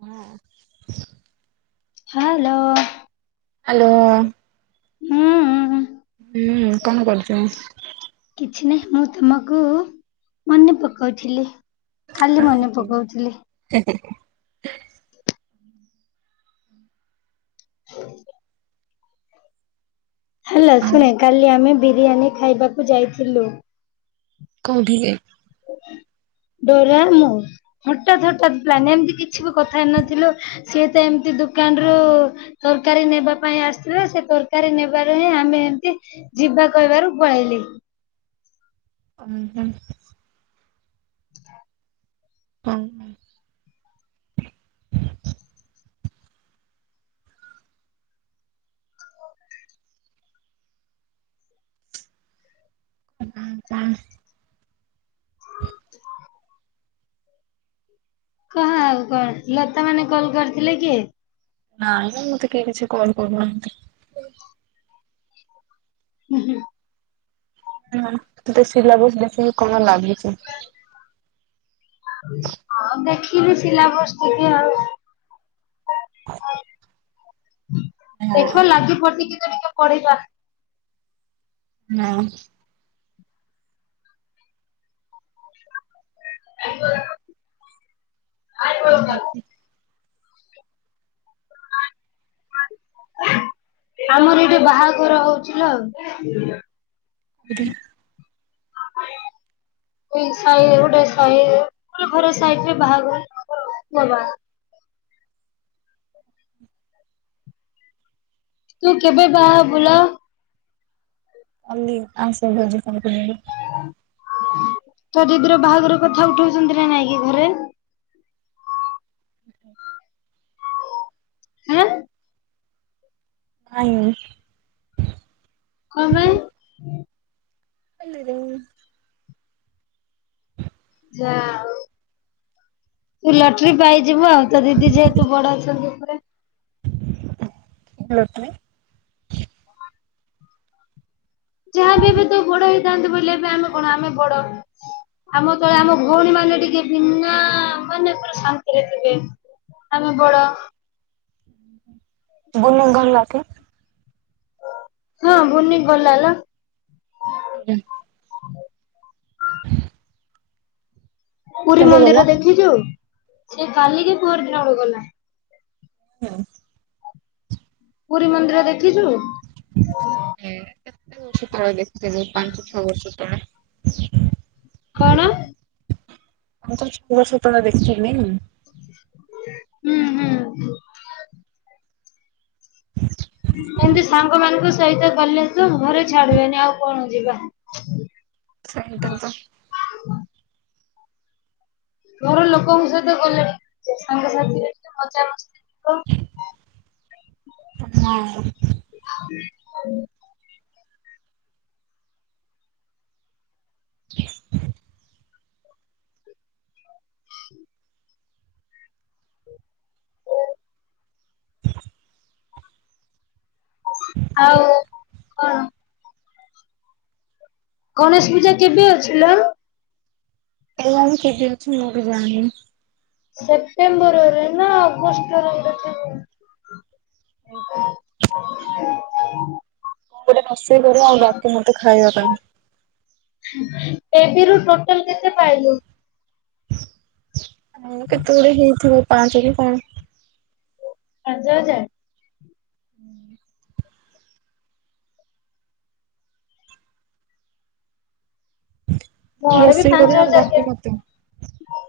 ହୁଁ। ହ୍ୟାଲୋ ହୁଁ। ହୁଁ କଣ କରୁଛ? କିଛି ନାହିଁ ମୁଁ ତମକୁ ମନେ ପକଉଥିଲି। କାଲି ମନେ ପକଉଥିଲି। ଆ ହୁଁ ହେଲା ଆଉ ଶୁଣେ କାଲି ଆମେ ବିରିୟାନୀ ଖାଇବାକୁ ଯାଇଥିଲୁ। କଉଁଠିକି? ଡୋରା ମୁଁ ହଠାତ୍ ହଠାତ୍ ପ୍ଲାନି ଏମିତି କିଛି ବି କଥା ହେଇନଥିଲୁ ସିଏ ତ ଏମିତି ଦୋକାନରୁ ତରକାରୀ ନେବା ପାଇଁ ଆସିଥିଲା ସେ ତରକାରୀ ନେବାରୁ ହିଁ ଆମେ ଏମତି ଯିବା କହିବାରୁ ପଳେଇଲେ। ଉୁଁ ହୁଁ। [inaudible] କଉନା। ହଁ ହ [unintelligible] କହ ଆଉ କଣ ଲତା ମାନେ କଲ କରିଥିଲେ କି? ନାଇଁ ମୁଁ ମତେ କେହି କିଛି କଲ୍ କରୁନାହାନ୍ତି। ହୁଁ ହୁଁ। ହଁ ତୁ ତ ସିଲାବସ ଦେଖିକି କଣ ଲାଗୁଛି? ହ ଦେଖିବି ସିଲା ବସ୍ ଟିକେ ଆଉ। ହ ଦେଖିବା ଲାଗି ପାଟି ଟିକେ ଟିକେ କଡେଇବା। ନାହିଁ। [inaudible] [unintelligible] ଆମର ଏଠି ବାହାଘର ହଉଛି ଲୋ। [inaudible] ଏଇ ସାହିରେ ଗୋଟେ ସାହି ଘରେ ସାଇଟରେ ବାହାଘର ବାବା [unintelligible] ତୁ କେବେ ବାହା ହବୁଲୋ? କାଲି ଆସେ ଭୋଜି ଖାଇବା ତୋ ଦିଦିର ବାହାଘର କଥା ଉଠଉଛନ୍ତି ନା ନାଇଁ କିି ଘରେ? ହ [inaudible] ହଁ। ନାଇଁ। କଣ ପାଇଁ? ହେଲରେ [unintelligible] ଯା ହଉ। ତୁ ଲଟରୀ ପାଇଯିବୁ ଆଉ ତ ଦିଦି ଯେହେତୁ ବଡ ଅଛନ୍ତି ଉପରେ। କେତେ ଲଟ୍ରି? ଯାହା ବି ଏବେ ତୁ ବଡ ହେଇଥାନ୍ତୁ ବୋଇଲେ ଆମେ କଣ ଆମେ ବଡ ଆମର ତ ଆମ ଭଉଣୀ ମାନେ ଟିକେ ବିନା ମାନେ ପୁରା ଶାନ୍ତିରେ ଥିବେ। ଆମେ ବଡ। ହୁଁ ହୁଁ [inaudible] ବୁନି ଗଲାକି? [unintelligible] ହଁ ଭୁନି ଗଲାଲୋ। ହୁଁ। ପୁରୀ କେବେ ଗଲା? ମନ୍ଦିର ଦେଖିଛୁ? ସେ କାଲିକି ପହର୍ ଦିନଠୁ ଗଲାଣି। ହୁଁ [unintelligible] ପୁରୀ ମନ୍ଦିର ଦେଖିଛୁ? ଏ [unintelligible] ବହୁତ ବର୍ଷ ତଳେ ଦେଖିଥିଲି ପାଞ୍ଚ ଛଅ ବର୍ଷ ତଳେ। କଣ? ମୁଁ କହିଲି ଛଅ ବର୍ଷ ତଳେ ଦେଖଛିନି ହୁଁ ହୁଁ। [inaudible] ଏମତି ସାଙ୍ଗ ମାନଙ୍କ ସହିତ ଗଲେ ତୁ ଘରେ ଛାଡିବେନି ଆଉ କଣ ଯିବା। ସେଇ ତ କଥା ଘର ଲୋକଙ୍କ ସହିତ ଗଲେ ବି ସାଙ୍ଗ ସାଥିରେ ମଜା ମସ୍ତି [inaudible] [inaudible] ନାଇଁ। ହୁଁ। [inaudible] [inaudible] ଆଉ କଣ? ଗଣେଶ ପୂଜା କେବେ ଅଛି ଲୋ? କେଜାଣି କେବେ ଅଛି ମୁଁ ବି ଜାଣିନି। ସେପ୍ଟେମ୍ବରରେ ନା ଅଗଷ୍ଟ ରେ ବୋଧେ ଥିବ। କଣ [inaudible] ମୁଁ ଗୋଟେ ରୋଷେଇ କରିବା ଆଉ ବାକି ମତେ ଖାଇବା ପାଇଁ ଏଫ୍ ଡି ରୁ ଟୋଟାଲ କେତେ ପାଇଲୁ? ହଁ କେତେ ଗୁଡେ ହେଇଥିବ ପାଞ୍ଚ କି କଣ। ପାଞ୍ଚ ହଜାର? [unintelligible] ମୋର ବି ରୋଷେଇ ପାଞ୍ଚ କରିବା ଆଉ ହଜାର ଡାକେ ମତେ। କେତେ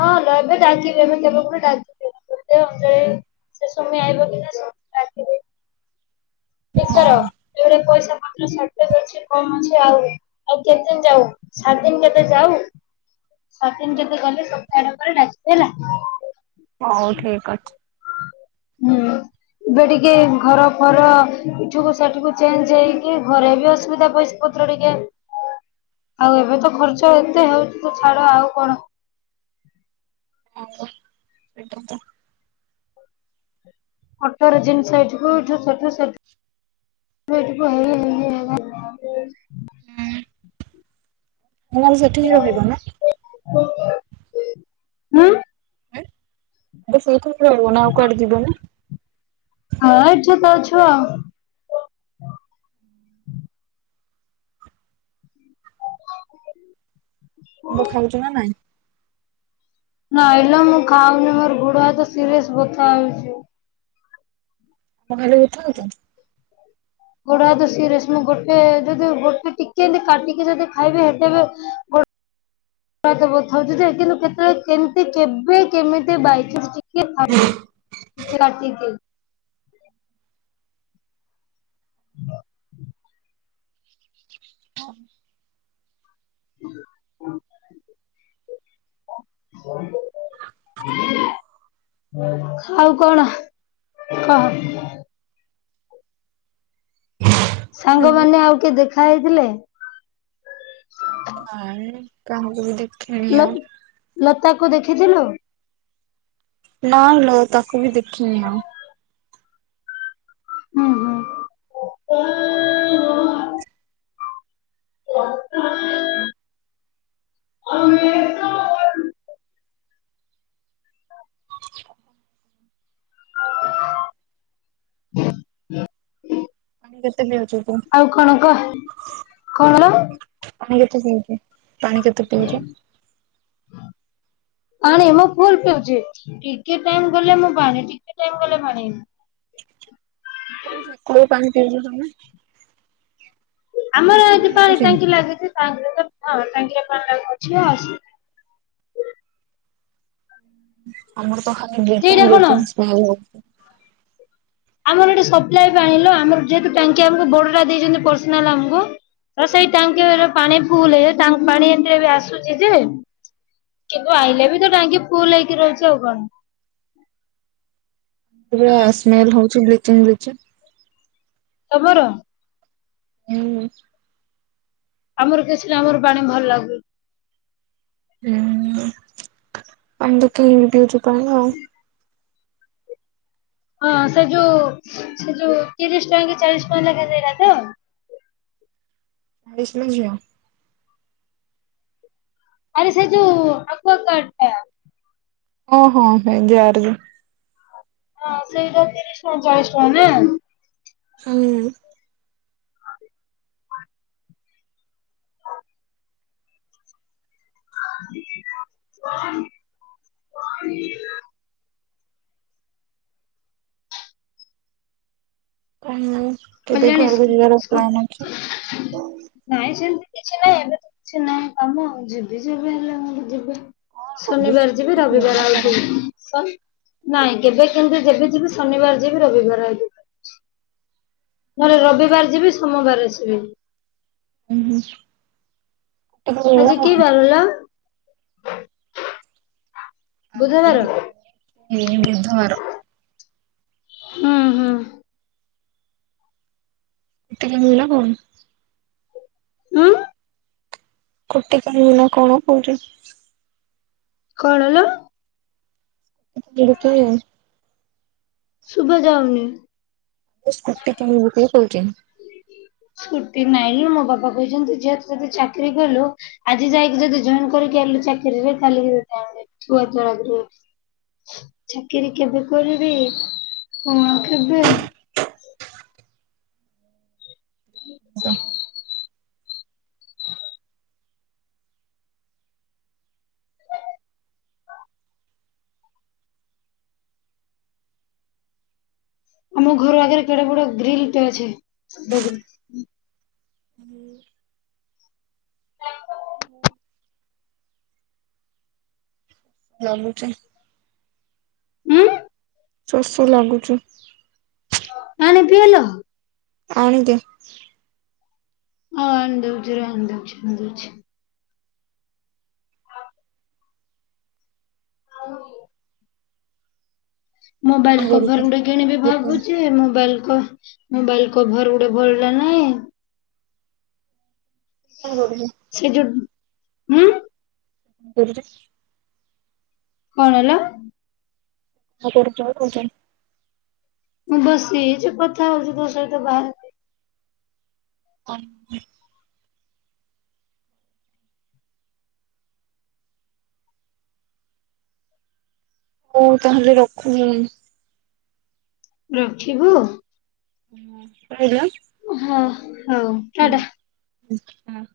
ହଁ ଏବେ ଡାକିବେ ଏବେ କେବେଗୁଟେ ଡାକିବେ। ଗୋଟେ ଅନୁଯାୟୀ ସେ ସମୟ ଆଇିବ ଦିନେ ସବୁ ର ପଇସା ପତ୍ର ସର୍ଟେଜ୍ ଅଛି କମ ଅଛି ଆହୁରି ଆଉ କେତେ ଦିନ ଯାଉ ସାତ ଦିନ କେତେ ଯାଉ ସାତ ଦିନ କେତେ ଗଲେ ସପ୍ତାହେ ଆଡ ପରେ ଡାକିବି ହେଲା। ହଉ ଠିକ ଅଛି। ହୁଁ। ଏବେ ଟିକେ ଘର ଫର ଏଠିକୁ ସେଠିକୁ ଚେଞ୍ଜ ହେଇକି ଘରେ ବି ଅସୁବିଧା ପଇସା ପତ୍ର ଟିକେ। [unintelligible] ଆଉ ଏବେ ତ ଖର୍ଚ୍ଚ ଏତେ ହଉଛି ଛାଡ ଆଉ କଣ ଆଜ୍ଞା [unintelligible] ଅଟୋ ରେ ଜିନିଷ ଏଠୁକୁ ଏଠୁ ସେଠୁ ସେଠ ଏଠକୁ ହେଇ ହେଇ ହଇରାଣ ତମମାନେ ସେଠି ରହିବ ନା? ହୁଁ? ଏବେ ସେଇଠି ରହିବ ନା ଆଉ କୁଆଡେ ଯିବ ନା? ହଁ ଏଇଠି ତ ଅଛୁ ଆଉ [unintelligible] [unintelligible] ବେ ଖାଇଚୁ ନା ନାଇଁ? ନାଇଲୋ ମୁଁ ଖାଉନି ମୋର ଗୋଡ ହାତ ସିରିୟସ ବଥା ହଉଛି। କଣ ଖାଲି ବଥା ହଉଚୁ? ଗୋଡ ହାତ ସିରିୟସଲି ଗୋଟେ ଯଦି ଗୋଟେ ଟିକେ ବି କାଟିକି ଯଦି ଖାଇବି ଏତେ ବି [unintelligible] ଗୋଡ ହାତା ବଥା ହଉଚି ଯେ କିନ୍ତୁ କେତେବେଳେ କେମତି କେବେ କେମିତି ବାଇଚାନ୍ସ ଠିକ୍ ଅଛି ଟିକେ ଡାକିକି [unintelligible] [unintelligible] [unintelligible] ଆଉ କଣ କହ। ହୁଁ ସାଙ୍ଗମାନେ ଆଉ କିଏ ଦେଖା ହେଇଥିଲେ? ନାଇ କାହାକୁ ବି ଦେ ଲ ଲତା କୁ ଦେଖିଥିଲୁ? ନା ଲୋ ତାକୁ ବି ଦେଖିନି ଆଉ। ହୁଁ ହୁଁ। [unintelligible] [unintelligible] ପାଣି କେତେ ପିଉଛୁ ତୁ? ଆଉ କଣ କ କଣ? ପାଣି କେତେ ପିଉଚ? ପାଣି କେତେ ପିଉଚ? ପାଣି ମୁଁ ଫୁଲ ପିଉଚି ଟିକେ ଟାଇମ ଗଲେ ମୁଁ ପାଣି ଟିକେ ଟାଇମ ଗଲେ ପାଣିି। କୋଉ ପାଣି ପିଉଚ ତମେ? ଆମର ଆ ଯାହା ଯି ପାଣି ଆସୁଛି? ଟାଙ୍କି ଲାଗୁଚି ହଁ ଟାଙ୍କିରେ ପାଣି ଅଛି ଆସୁ ଆମର ତ ଖାଲି ବ୍ଲିଚିଂ ସେଇଟା କଣ ବ୍ଲିଚିଂ ସ୍ମେଲ ହଉଚି। ଆମର ଏଠି ସପ୍ଲାଏ ପାଣି ଲୋ ଆମର ଯେହେତୁ ଟାଙ୍କି ଆମକୁ ବଡଟା ଦେଇଚନ୍ତି ପର୍ସନାଲ ଆମକୁ ହ ସେଇ ଟାଙ୍କେ ପାଣି ଫୁଲୁ ହେଇଯାଏ ଟାଙ୍କି ପାଣି ଏମିତିରେ ବି ଆସୁଛି ଯେ କିନ୍ତୁ ଆଇଲେ ବି ତ ଟାଙ୍କି ଫୁଲ ହେଇକି ରହୁଚି ଆଉ କଣ। ପୁରା ସ୍ମେଲ ହଉଛି ବ୍ଲିଚିଂ ବ୍ଲିଚିଂ। ତମର? ହୁଁ। ଆମର କିଛି ନା ଆମର ପାଣି ଭଲ ଲାଗୁ। ହୁଁ ହୁଁ ଅଣ୍ଡ [unintelligible] ଦଉଚି ପାଣି। ହଁ ସେ ଯୋଉ ସେ ଯୋଉ ତିରିଶ ଟଙ୍କା କି ଚାଳିଶ ଟଙ୍କା ଲେଖା ସେଇଟା ତ। [unintelligible] ନା ଝିଅ। ଆରେ ସେ ଯୋଉ ଏକ୍ୱାଗାର୍ଡ ଟା। ଓହୋ ହେଇ [unintelligible] ହଁ ସେଇଟା ତିରିଶ ଟଙ୍କା ଚାଳିଶ ଟଙ୍କା ନା। ହଁ। [unintelligible] [unintelligible] କାହିଁ ମୁଁ କେବେ କଲ୍ୟାଣୀ ଘରକୁ ସ୍କୁ ଯିବାର ସ୍କୁ- ପ୍ଲନ୍ ଅଛି। ନାଇଁ ସେମିତି କିଛି ନାଇ ଏବେ ତ କିଛି ନାଇ କାମ ଯିବି ଯିବି ହେଲେ [unintelligible] ଯିବି। କଣ କହୁଛୁ ଶନିବାର ସ୍କୁଟି ଯିବି କିଣିବୁ ନା ରବିବାର କଣ? ଆଉଥିବି। ନାଇଁ କେବେ କିନ୍ତୁ ଯେବେ ଯିବି ଶନିବାର ଯିବି ରବିବାର ଆଇବୀ। ପୁଣି ରବିବାର ଯିବି ସୋମବାର ଆସିବି। ଉଁ ହୁଁ। ଆଜି କି ବାର ଲୋ? ଆଜି ବୁଧବାର ଏଇ ବୁଧବାର। ହଁ ହଁ। ଏଟେ [unintelligible] କଉନୁ। ହଁ। କୁଟି କିଣିବୁ ନା କଣ କହୁଚି। କଣ ଲୋ? [unintelligible] କିଣିବୁ। ଶୁଭା ଯାଉନି। ଏ ସ୍କୁଟି କିଣିବୁ କି କହୁଛି। ସ୍କୁଟି ନାଇଁ ଲୋ ମୋ ବାପା କହିଛନ୍ତି ଝିଅ ତୁ ଯଦି ଚାକିରି କଲୁ ଆଜି ଯାଇକି ଯଦି ଜଏନ କରିକି ଆଇଲୁ ଚାକିରିରେ ତାହେଲେ [unintelligible] ଚାକିରୀ କେବେ କରିବି କଣ କେବେ। [inaudible] ଆମ ଘର ଆଗେରେ କେଡେ ବଡେ ଗ୍ରିଲ୍ ଟା ଅଛେ ଏବେ ବି। ହୁଁ [unintelligible] [unintelligible] ଉମ୍। ଶୋଷ ଲାଗୁଚି। ପାଣି ପିଇଲ? ଆଣିଦେ। ହଁ ଆଣି ଦଉଛିର ଆଣି ଦଉଛି ଆଣିଦଉଛି। ହଉ। ମୋବାଇଲ କଣ କଭର ଗୋଟେ କିଣିବି ଭାବୁଚି ମୋବାଇଲ କ ମୋବାଇଲ କଭର ଗୋଟେ ଭଲଟେ ନାଇଁ। [inaudible] ସେ ଯୋଉ ହୁଁ। [unintelligible] କଣ ହେଲା? ନ କର ଯାଉନୁ ନଯାଉନୁ। ବସି ହେଇଚୁ କଥା ହଉଛି ତୋ ସହିତ ବାହାରେ। [inaudible] ହଉ ତାହେଲେ ରଖୁନି ମୁଁ। ରଖିବ? [inaudible] ହଁ ହଉ। ଟାଟା। ହୁଁ ଆ।